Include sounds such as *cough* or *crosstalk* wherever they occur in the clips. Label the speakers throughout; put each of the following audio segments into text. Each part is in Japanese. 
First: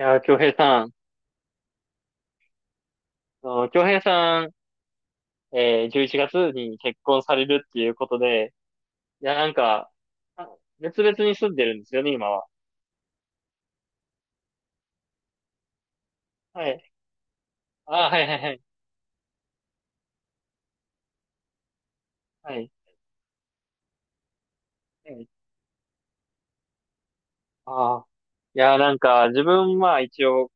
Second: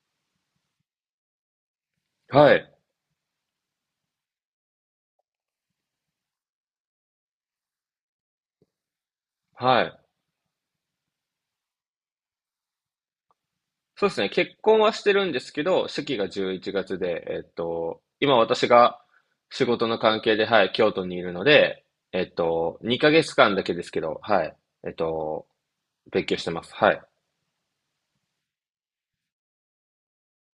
Speaker 1: いやー、京平さん、
Speaker 2: はい。
Speaker 1: あの京平さん、11月に結婚されるっていうことで、いや、なん
Speaker 2: は
Speaker 1: か、
Speaker 2: い。
Speaker 1: あ別々に住んでるんですよね、今は。
Speaker 2: そうですね。結婚はしてるんですけど、式が11
Speaker 1: はい。
Speaker 2: 月で、
Speaker 1: あー、はいは
Speaker 2: 今
Speaker 1: いはい。
Speaker 2: 私が仕事の関係で、はい、京都にいるので、
Speaker 1: はい。
Speaker 2: 2ヶ月間だけですけど、はい。えっ
Speaker 1: はい。
Speaker 2: と、勉強してます。はい。
Speaker 1: あー、いやー、なんか、自分は一応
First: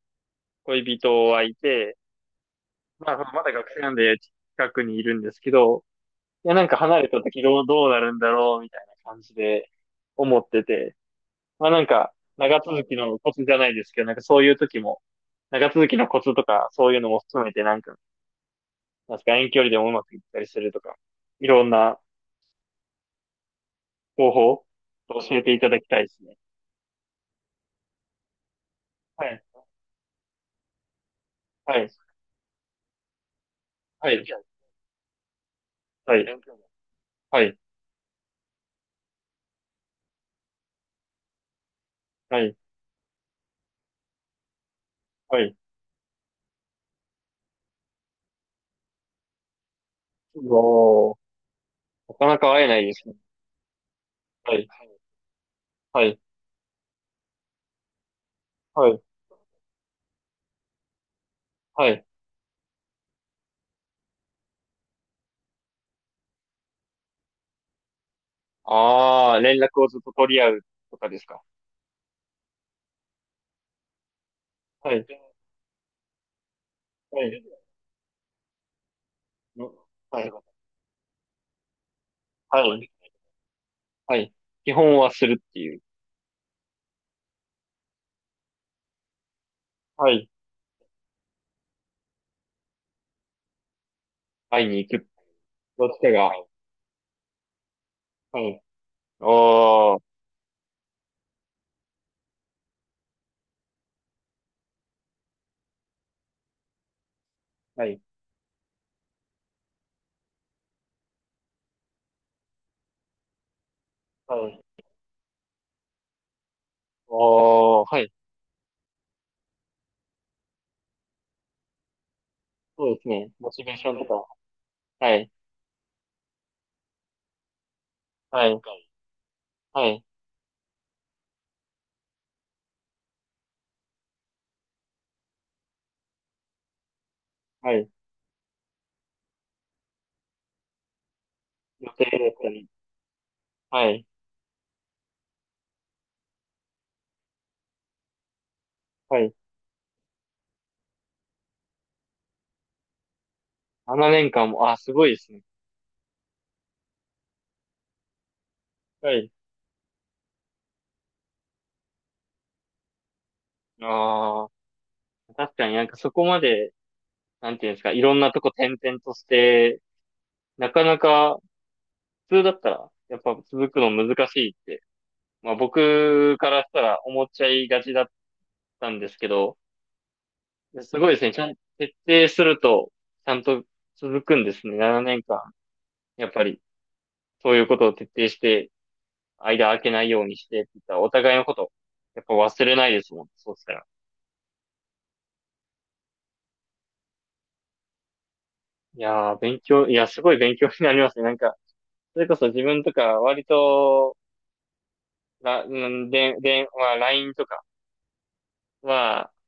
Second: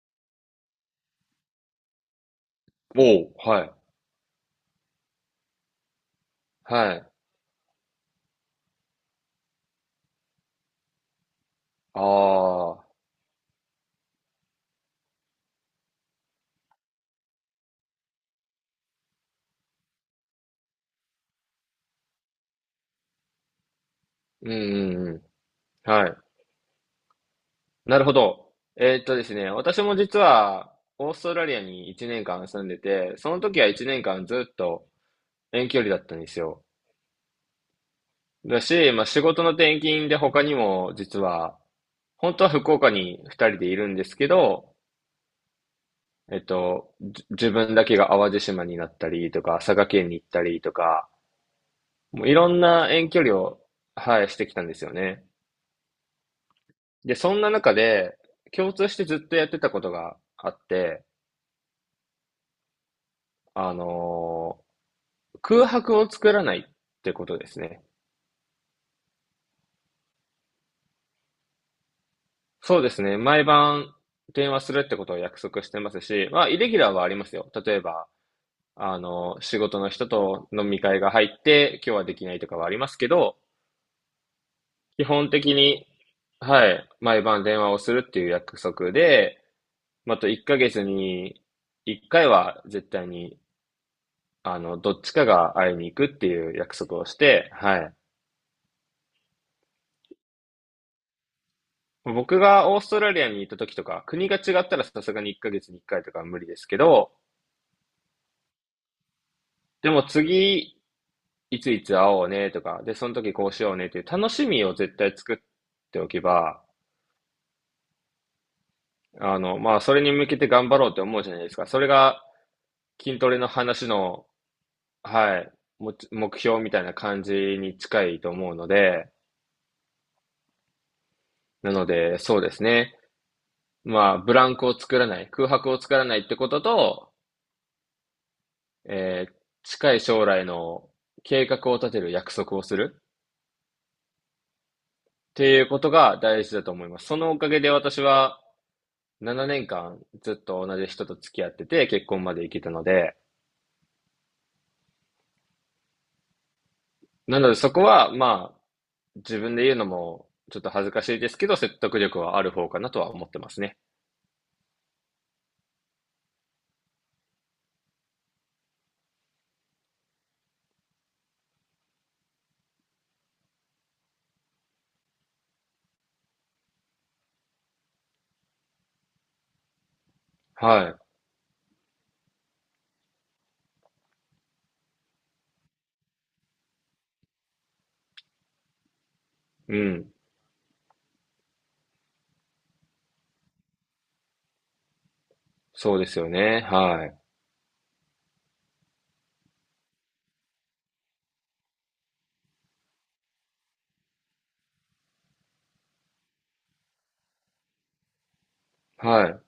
Speaker 1: 恋人はいて、まあ、その
Speaker 2: おお、
Speaker 1: まだ
Speaker 2: は
Speaker 1: 学
Speaker 2: い。
Speaker 1: 生なんで近くにいるんですけど、いや、なんか
Speaker 2: は
Speaker 1: 離れ
Speaker 2: い。
Speaker 1: た時どうなるんだろう、みたいな感じで思ってて。まあなん
Speaker 2: あ
Speaker 1: か、長続
Speaker 2: あ、
Speaker 1: きのコツじゃないですけど、なんかそういう時も、長続きのコツとか、そういうのも含めて、なんか、なんすか、遠距離でもうまくいったりするとか、いろんな方法
Speaker 2: うん
Speaker 1: を
Speaker 2: うんう
Speaker 1: 教えていただき
Speaker 2: ん。
Speaker 1: たい
Speaker 2: は
Speaker 1: で
Speaker 2: い。
Speaker 1: すね。
Speaker 2: なるほど。で
Speaker 1: は
Speaker 2: す
Speaker 1: い。
Speaker 2: ね、私も実は、オーストラリア
Speaker 1: は
Speaker 2: に
Speaker 1: い。
Speaker 2: 1年間住んでて、その時は1年
Speaker 1: はい。
Speaker 2: 間ずっと遠距離だった
Speaker 1: は
Speaker 2: ん
Speaker 1: い。
Speaker 2: ですよ。
Speaker 1: はい。
Speaker 2: だし、まあ、仕事の転勤で他にも実は、本
Speaker 1: は
Speaker 2: 当は
Speaker 1: い。
Speaker 2: 福岡に二人でいるんですけど、
Speaker 1: はい。
Speaker 2: 自分だけが淡路島になったりとか、佐賀県に行ったりとか、
Speaker 1: おー、な
Speaker 2: も
Speaker 1: か
Speaker 2: うい
Speaker 1: な
Speaker 2: ろ
Speaker 1: か
Speaker 2: ん
Speaker 1: 会えない
Speaker 2: な
Speaker 1: です
Speaker 2: 遠
Speaker 1: ね。
Speaker 2: 距離を、はい、して
Speaker 1: は
Speaker 2: きた
Speaker 1: い。
Speaker 2: んですよね。
Speaker 1: はい。
Speaker 2: で、そんな中で、共
Speaker 1: は
Speaker 2: 通し
Speaker 1: い。
Speaker 2: てずっとやってたことがあって、
Speaker 1: はい。
Speaker 2: あのー空白を作らないってことですね。
Speaker 1: ああ、連絡をずっと取り合うとかですか。
Speaker 2: そうですね。毎晩電話するっ
Speaker 1: は
Speaker 2: て
Speaker 1: い。
Speaker 2: ことを約束してますし、まあ、イレギュラーはあり
Speaker 1: は
Speaker 2: ます
Speaker 1: い。
Speaker 2: よ。例えば、あの、仕
Speaker 1: の
Speaker 2: 事の人
Speaker 1: はい。
Speaker 2: と飲み会が入って、今日はできないとか
Speaker 1: は
Speaker 2: はありま
Speaker 1: い。
Speaker 2: すけど、
Speaker 1: はい。基本
Speaker 2: 基
Speaker 1: はす
Speaker 2: 本
Speaker 1: るっ
Speaker 2: 的
Speaker 1: ていう。
Speaker 2: に、はい、毎晩電話をするっていう約束で、
Speaker 1: は
Speaker 2: また
Speaker 1: い。
Speaker 2: 1ヶ月に1回は絶対に、あ
Speaker 1: 会い
Speaker 2: の、
Speaker 1: に行
Speaker 2: どっ
Speaker 1: く
Speaker 2: ちかが会いに
Speaker 1: と
Speaker 2: 行
Speaker 1: し
Speaker 2: くっ
Speaker 1: て
Speaker 2: て
Speaker 1: が、
Speaker 2: いう約束をして、はい。
Speaker 1: はい。おー、
Speaker 2: 僕がオーストラリアに行った時とか、国が違ったらさすがに1ヶ月に1回とかは無理ですけど、
Speaker 1: はい。
Speaker 2: でも次、いついつ会おうねとか、で、その時こうしようねっていう楽し
Speaker 1: はい。
Speaker 2: みを絶対作っておけば、
Speaker 1: おー、はい。
Speaker 2: あの、まあ、それに向けて頑張ろうって思うじゃないですか。それが
Speaker 1: そうです
Speaker 2: 筋ト
Speaker 1: ね。
Speaker 2: レの
Speaker 1: モチベー
Speaker 2: 話
Speaker 1: ションとか、
Speaker 2: の、
Speaker 1: はい。
Speaker 2: はい、目標みたいな感じに近いと
Speaker 1: は
Speaker 2: 思
Speaker 1: い。
Speaker 2: うので、
Speaker 1: はい。
Speaker 2: なので、そうですね。まあ、ブランクを作らない、空白を作らないってことと、
Speaker 1: はい。
Speaker 2: えー近い将来の計画を
Speaker 1: 予
Speaker 2: 立て
Speaker 1: 定だ
Speaker 2: る約
Speaker 1: った
Speaker 2: 束を
Speaker 1: り、
Speaker 2: するっ
Speaker 1: はい。
Speaker 2: ていうことが大事だと思います。そのおかげで私は
Speaker 1: はい。
Speaker 2: 7年間ずっと同じ人と付き合ってて結婚まで行けたので、
Speaker 1: 7年間も、あ、すごいですね。
Speaker 2: なのでそこは、まあ、
Speaker 1: はい。
Speaker 2: 自分で言うのもちょっと恥ずかしいですけど、説得力はある方かなとは思ってますね。
Speaker 1: ああ、確かになんかそこまで、なんていうんですか、いろんなとこ転々として、なかなか、普通だったら、やっぱ続くの難しいって、まあ僕からしたら思っちゃいがちだったんですけど、やす
Speaker 2: は
Speaker 1: ごいですね。ちゃん、徹底すると、ちゃんと続くんですね。7年間。やっぱり、そういうことを徹底して、間
Speaker 2: い。う
Speaker 1: 空けない
Speaker 2: ん。
Speaker 1: ようにしてって言ったら、お互いのこと、やっぱ忘れないですもん。そうしたら。
Speaker 2: そうですよね。はい。
Speaker 1: いやー、いや、すごい勉強になりますね。なんか、それこそ自分とか、割と、うん、で、まあ、LINE とか
Speaker 2: は
Speaker 1: は、
Speaker 2: い。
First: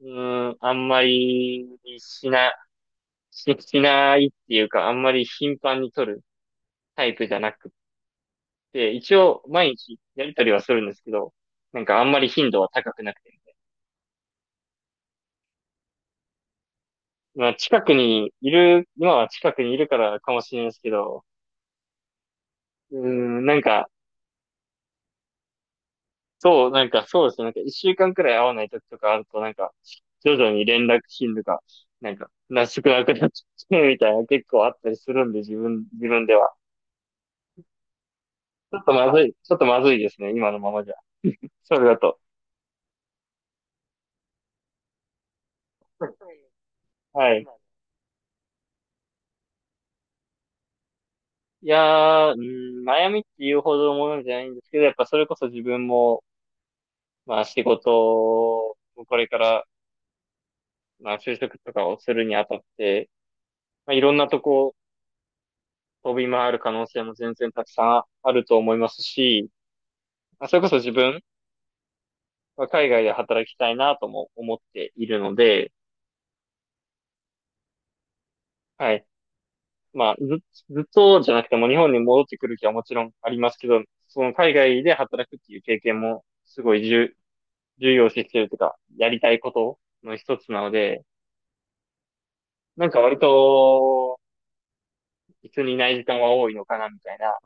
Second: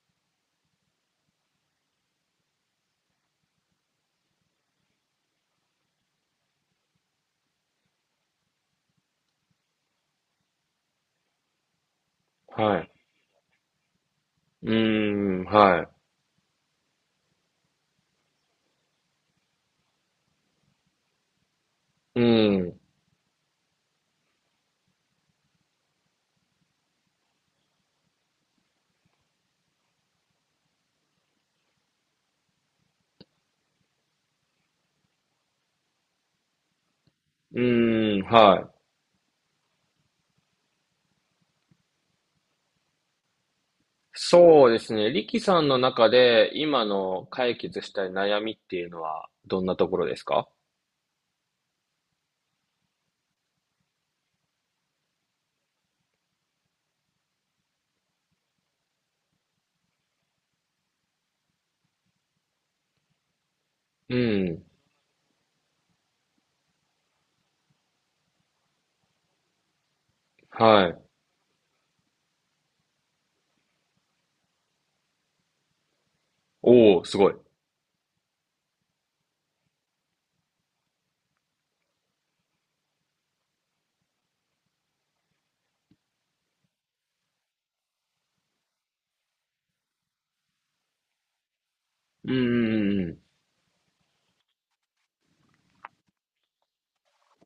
Speaker 1: うん、あんまりしな、し、しないっていうか、あんまり頻繁に取るタイプじゃなくっで、一応毎日やりとりはするんですけど、なんかあんまり頻度は
Speaker 2: は
Speaker 1: 高
Speaker 2: い。
Speaker 1: くなくて。
Speaker 2: うーん、は
Speaker 1: まあ近くにいる、今は近くにいるからかもしれないですけど、
Speaker 2: い。うーん。
Speaker 1: うーん、なんか、そう、なんかそうですね。なんか一週間くらい会わない時とかあると、なんか、徐々に連絡頻度が、なんか、なしくなくなっちゃうみたいな結構あったりするんで、自分では。
Speaker 2: うーん、はい。
Speaker 1: ちょっとまずいですね、今のままじゃ。それだと。
Speaker 2: そうですね。リキさんの中で今の
Speaker 1: はい。
Speaker 2: 解決したい悩みっていうのはどんなところですか？
Speaker 1: いやー、うーん、悩みっていうほどのものじゃないんですけど、やっぱそれこそ自分も、まあ仕事をこれから、まあ就職とかをするにあたって、まあいろ
Speaker 2: う
Speaker 1: んなと
Speaker 2: ん。
Speaker 1: こ飛び回る可能性も全然たくさんあると思いますし、まあそれこそ
Speaker 2: は
Speaker 1: 自
Speaker 2: い。
Speaker 1: 分は海外で働きたいなとも思っているので、
Speaker 2: おお、すごい。
Speaker 1: はい。まあず、ずっとじゃなくても日本に戻ってくる気はもちろんありますけど、その海外で働くっていう経験もすごい重要視してるというか、やりたいことの一つなので、
Speaker 2: う
Speaker 1: なんか
Speaker 2: んう
Speaker 1: 割
Speaker 2: ん
Speaker 1: と、一緒にいない時間は多いのかな、みたいな、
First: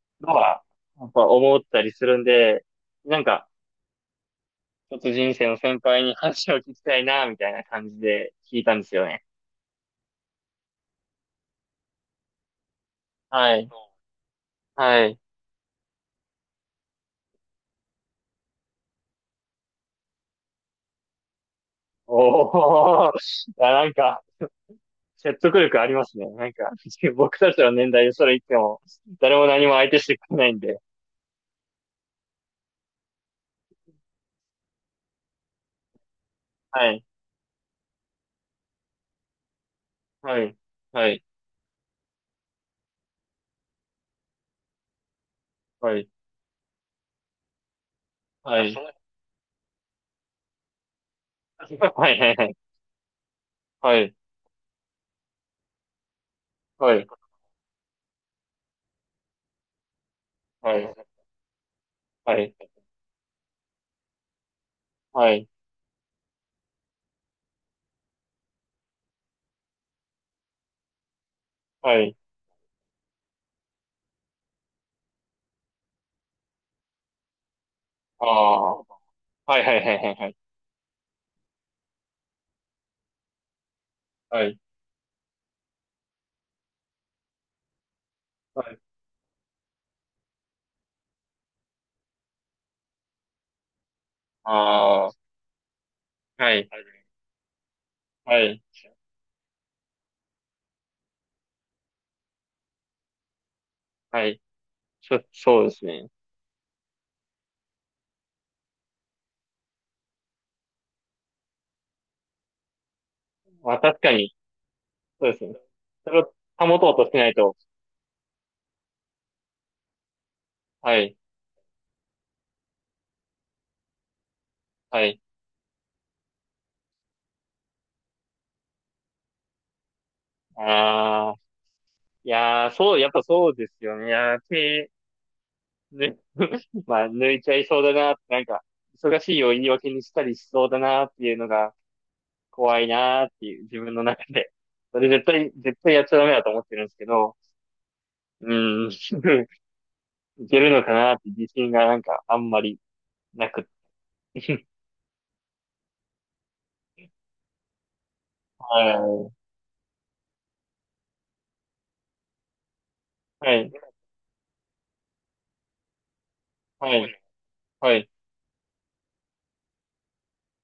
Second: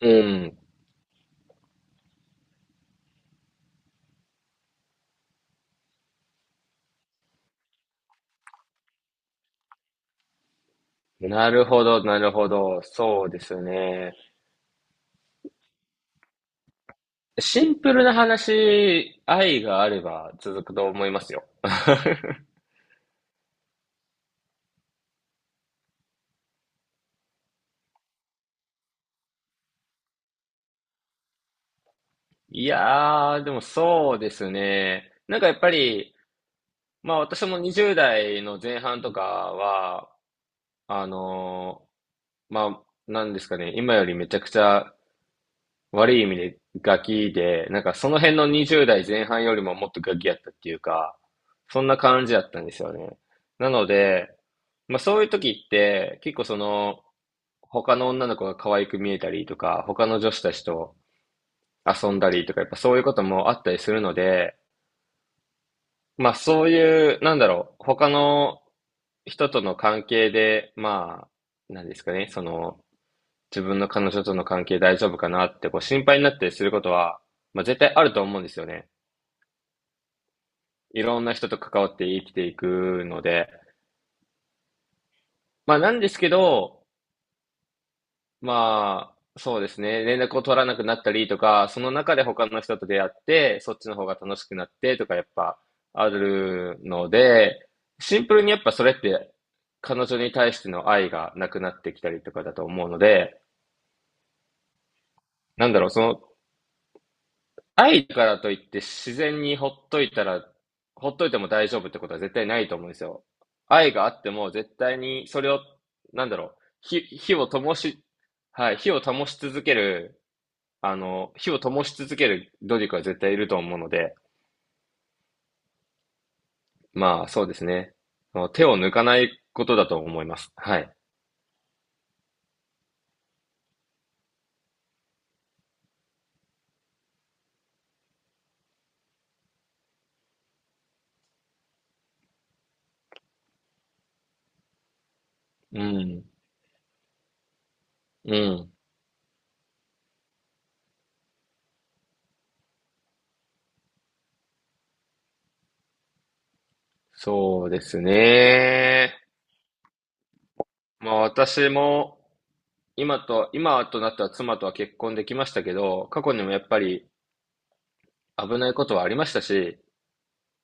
Speaker 2: うん
Speaker 1: の
Speaker 2: うん。
Speaker 1: は、やっぱ思ったりするんで、なんか、ちょっと人生の先輩に話を聞きたいな、みたいな感じで聞いたんですよね。
Speaker 2: うん。なるほど、なるほど。そうで
Speaker 1: は
Speaker 2: す
Speaker 1: い。
Speaker 2: ね。
Speaker 1: はい。
Speaker 2: シンプルな話、愛があれば続くと思いますよ。
Speaker 1: おー、なんか、説得力ありますね。なんか、*laughs* 僕たちの年代でそれ言っても、誰も何も相手してくれないんで。
Speaker 2: いやー、でもそうですね。なんかやっぱり、
Speaker 1: はい。
Speaker 2: まあ私も20代の前半とかは、
Speaker 1: はい。
Speaker 2: あ
Speaker 1: はい。
Speaker 2: のまあ、なんですかね、今よりめちゃくちゃ
Speaker 1: はい。
Speaker 2: 悪い意味でガキで、なんかその辺の
Speaker 1: はい。
Speaker 2: 20代前半よりももっとガキやったっていうか、そん
Speaker 1: *laughs*
Speaker 2: な
Speaker 1: は
Speaker 2: 感じだっ
Speaker 1: い。
Speaker 2: たんですよね。なの
Speaker 1: はい。
Speaker 2: で、まあそういう時って、結構そ
Speaker 1: は
Speaker 2: の、
Speaker 1: い。
Speaker 2: 他の女の子が可愛く見えたりとか、他の女子たち
Speaker 1: はい。
Speaker 2: と遊んだ
Speaker 1: は
Speaker 2: り
Speaker 1: い。
Speaker 2: とか、やっぱそういうこともあったりするので、
Speaker 1: はい。はい。
Speaker 2: まあそういう、なんだろう、他の人との関係で、まあ、なん
Speaker 1: は
Speaker 2: で
Speaker 1: い。はい。
Speaker 2: す
Speaker 1: は
Speaker 2: か
Speaker 1: い。
Speaker 2: ね、その、自分の彼女との関係大丈夫かなってこう心配になったりすることは、まあ絶対あると
Speaker 1: あ
Speaker 2: 思うんですよ
Speaker 1: あ。
Speaker 2: ね。
Speaker 1: はいはいはいはいはい。
Speaker 2: いろんな人と関わって生きていくので。
Speaker 1: はい。
Speaker 2: まあなんですけど、
Speaker 1: はい。
Speaker 2: まあ、そうですね。連絡を取らなくなったりとか、その中で他の人と出会って、そっちの方が楽しくなってと
Speaker 1: ああ、
Speaker 2: か、やっぱあ
Speaker 1: はい。
Speaker 2: るので、シンプ
Speaker 1: は
Speaker 2: ルにや
Speaker 1: い。
Speaker 2: っぱそれって、彼女に対しての愛がなくなってきたりとかだと思うので、
Speaker 1: はい。そう
Speaker 2: な
Speaker 1: で
Speaker 2: んだ
Speaker 1: す
Speaker 2: ろう、そ
Speaker 1: ね。
Speaker 2: の、愛だからといって自然にほっといたら、ほっといても大丈夫ってことは絶対ないと思うんですよ。
Speaker 1: まあ
Speaker 2: 愛
Speaker 1: 確
Speaker 2: があ
Speaker 1: か
Speaker 2: って
Speaker 1: に、
Speaker 2: も絶対に
Speaker 1: そうで
Speaker 2: そ
Speaker 1: す
Speaker 2: れ
Speaker 1: ね。
Speaker 2: を、
Speaker 1: それ
Speaker 2: なん
Speaker 1: を
Speaker 2: だろう、
Speaker 1: 保とうとしない
Speaker 2: 火を
Speaker 1: と。
Speaker 2: 灯し、はい、火を灯し続ける
Speaker 1: は
Speaker 2: あ
Speaker 1: い。
Speaker 2: の、火を灯し続ける努力は絶対いると思うので、
Speaker 1: はい。
Speaker 2: まあ、そうですね。もう手を抜かないことだと思います。はい。
Speaker 1: ああ、いやー、そう、やっぱそうですよね。いやー、手、ね、*laughs* まあ、抜いちゃいそうだな、なんか、忙しいを言い訳にしたりしそうだなっていうのが怖いなーっていう、自分の中で。それ絶対、
Speaker 2: う
Speaker 1: 絶対やっちゃ
Speaker 2: ん。
Speaker 1: ダメだと思ってるんですけど、
Speaker 2: う
Speaker 1: う
Speaker 2: ん。
Speaker 1: ん、*laughs* いけるのかなって自信がなんかあんまりなく、*laughs*
Speaker 2: そうです
Speaker 1: は
Speaker 2: ね。
Speaker 1: い、
Speaker 2: まあ、私も、
Speaker 1: はい、
Speaker 2: 今となった妻とは結婚できましたけど、過去にもやっぱ
Speaker 1: は
Speaker 2: り
Speaker 1: い、はい、
Speaker 2: 危ないことはありましたし、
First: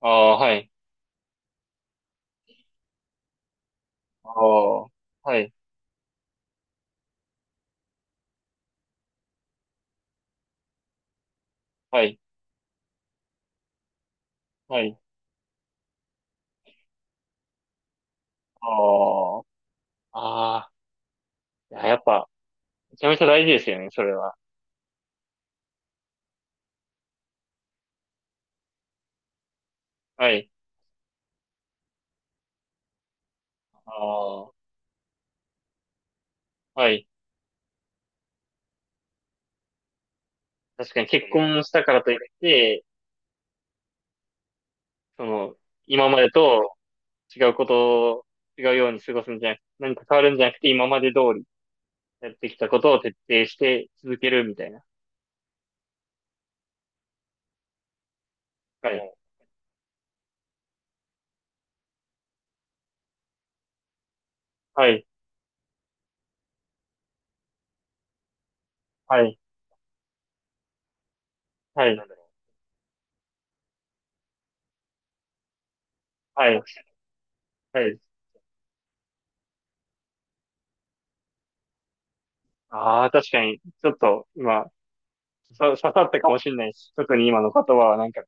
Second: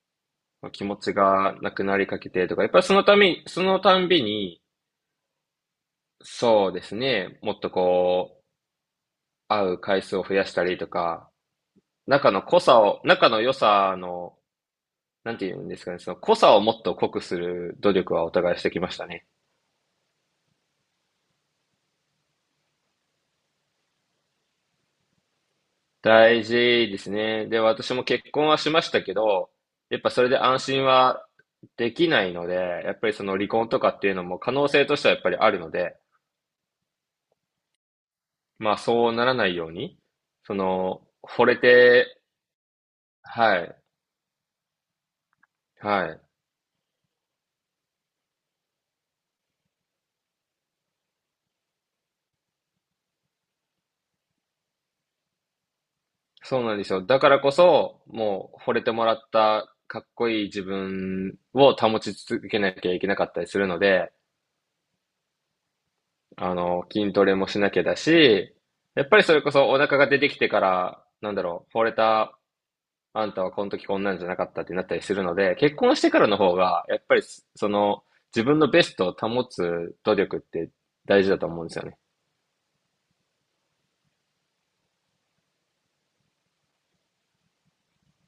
Speaker 1: ああ、は
Speaker 2: ま
Speaker 1: い、
Speaker 2: あ気持ちがなくなりかけてとか、やっぱりそのため、そのたんび
Speaker 1: あ
Speaker 2: に、
Speaker 1: あ、はい、
Speaker 2: そうですね、もっとこう、会う回数を増やしたりとか、
Speaker 1: はい、
Speaker 2: 仲の良さの、
Speaker 1: はい、
Speaker 2: なんて言うんですかね、その濃さをもっと濃くする努力はお互いしてきましたね。
Speaker 1: ああ、ああ、いややっぱ、めちゃめちゃ大事ですよね、それは。
Speaker 2: 大事ですね。で、私も結婚はしましたけど、やっぱそ
Speaker 1: は
Speaker 2: れで
Speaker 1: い、
Speaker 2: 安心はできないので、やっぱりその離婚とか
Speaker 1: あ
Speaker 2: っていうのも
Speaker 1: あ、
Speaker 2: 可能性としてはやっぱりあるので、
Speaker 1: はい。
Speaker 2: まあそうならないように、そ
Speaker 1: 確かに
Speaker 2: の、
Speaker 1: 結
Speaker 2: 惚れ
Speaker 1: 婚したからといっ
Speaker 2: て、
Speaker 1: て、
Speaker 2: はい、
Speaker 1: その、
Speaker 2: は
Speaker 1: 今ま
Speaker 2: い。
Speaker 1: でと違うことを、違うように過ごすんじゃなく、何か変わるんじゃなくて、今まで通りやってきたことを徹底して続けるみたいな。
Speaker 2: そうなんですよ。だからこそ、もう惚れ
Speaker 1: は
Speaker 2: ても
Speaker 1: い、
Speaker 2: らったかっこいい自分を保ち続けなきゃいけなかったりするので、
Speaker 1: はい、
Speaker 2: あの、筋トレもしなきゃだし、やっぱ
Speaker 1: は
Speaker 2: りそ
Speaker 1: い、
Speaker 2: れこそお腹が出てきてから、なんだろう、惚
Speaker 1: は
Speaker 2: れ
Speaker 1: い、
Speaker 2: たあんたはこの時こんなんじゃなかったってなったりするので、結婚してからの
Speaker 1: は
Speaker 2: 方
Speaker 1: い、
Speaker 2: が、やっぱりそ
Speaker 1: はい。
Speaker 2: の自分のベストを保つ努力って大事だと思うんですよね。
Speaker 1: ああ、確かに、ちょっと今、刺さったかもしれないし、特に今の言葉はなんか、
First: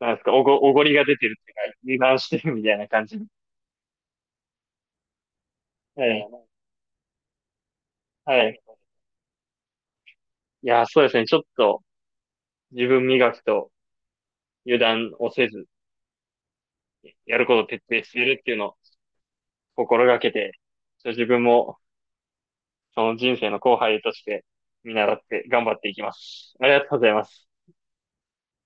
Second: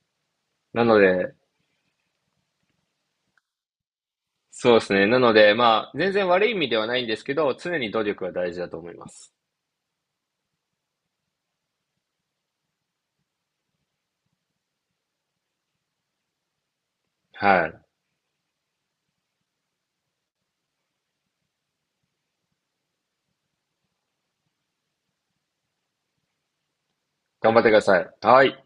Speaker 1: なんですか、おご
Speaker 2: な
Speaker 1: り
Speaker 2: の
Speaker 1: が出て
Speaker 2: で、
Speaker 1: るっていうか、油断してるみたいな感じ。
Speaker 2: そうですね。なので、まあ、
Speaker 1: は
Speaker 2: 全
Speaker 1: い。
Speaker 2: 然悪い意味ではないんですけど、常に努力は
Speaker 1: は
Speaker 2: 大
Speaker 1: い。
Speaker 2: 事だと思います。
Speaker 1: いや、そうですね。ちょっと自分磨きと油断をせず、やることを
Speaker 2: はい。
Speaker 1: 徹底しているっていうのを心がけて、ちょっと自分もその人生の後輩として見習って頑張っていきます。ありがとうございます。
Speaker 2: 頑張ってください。はい。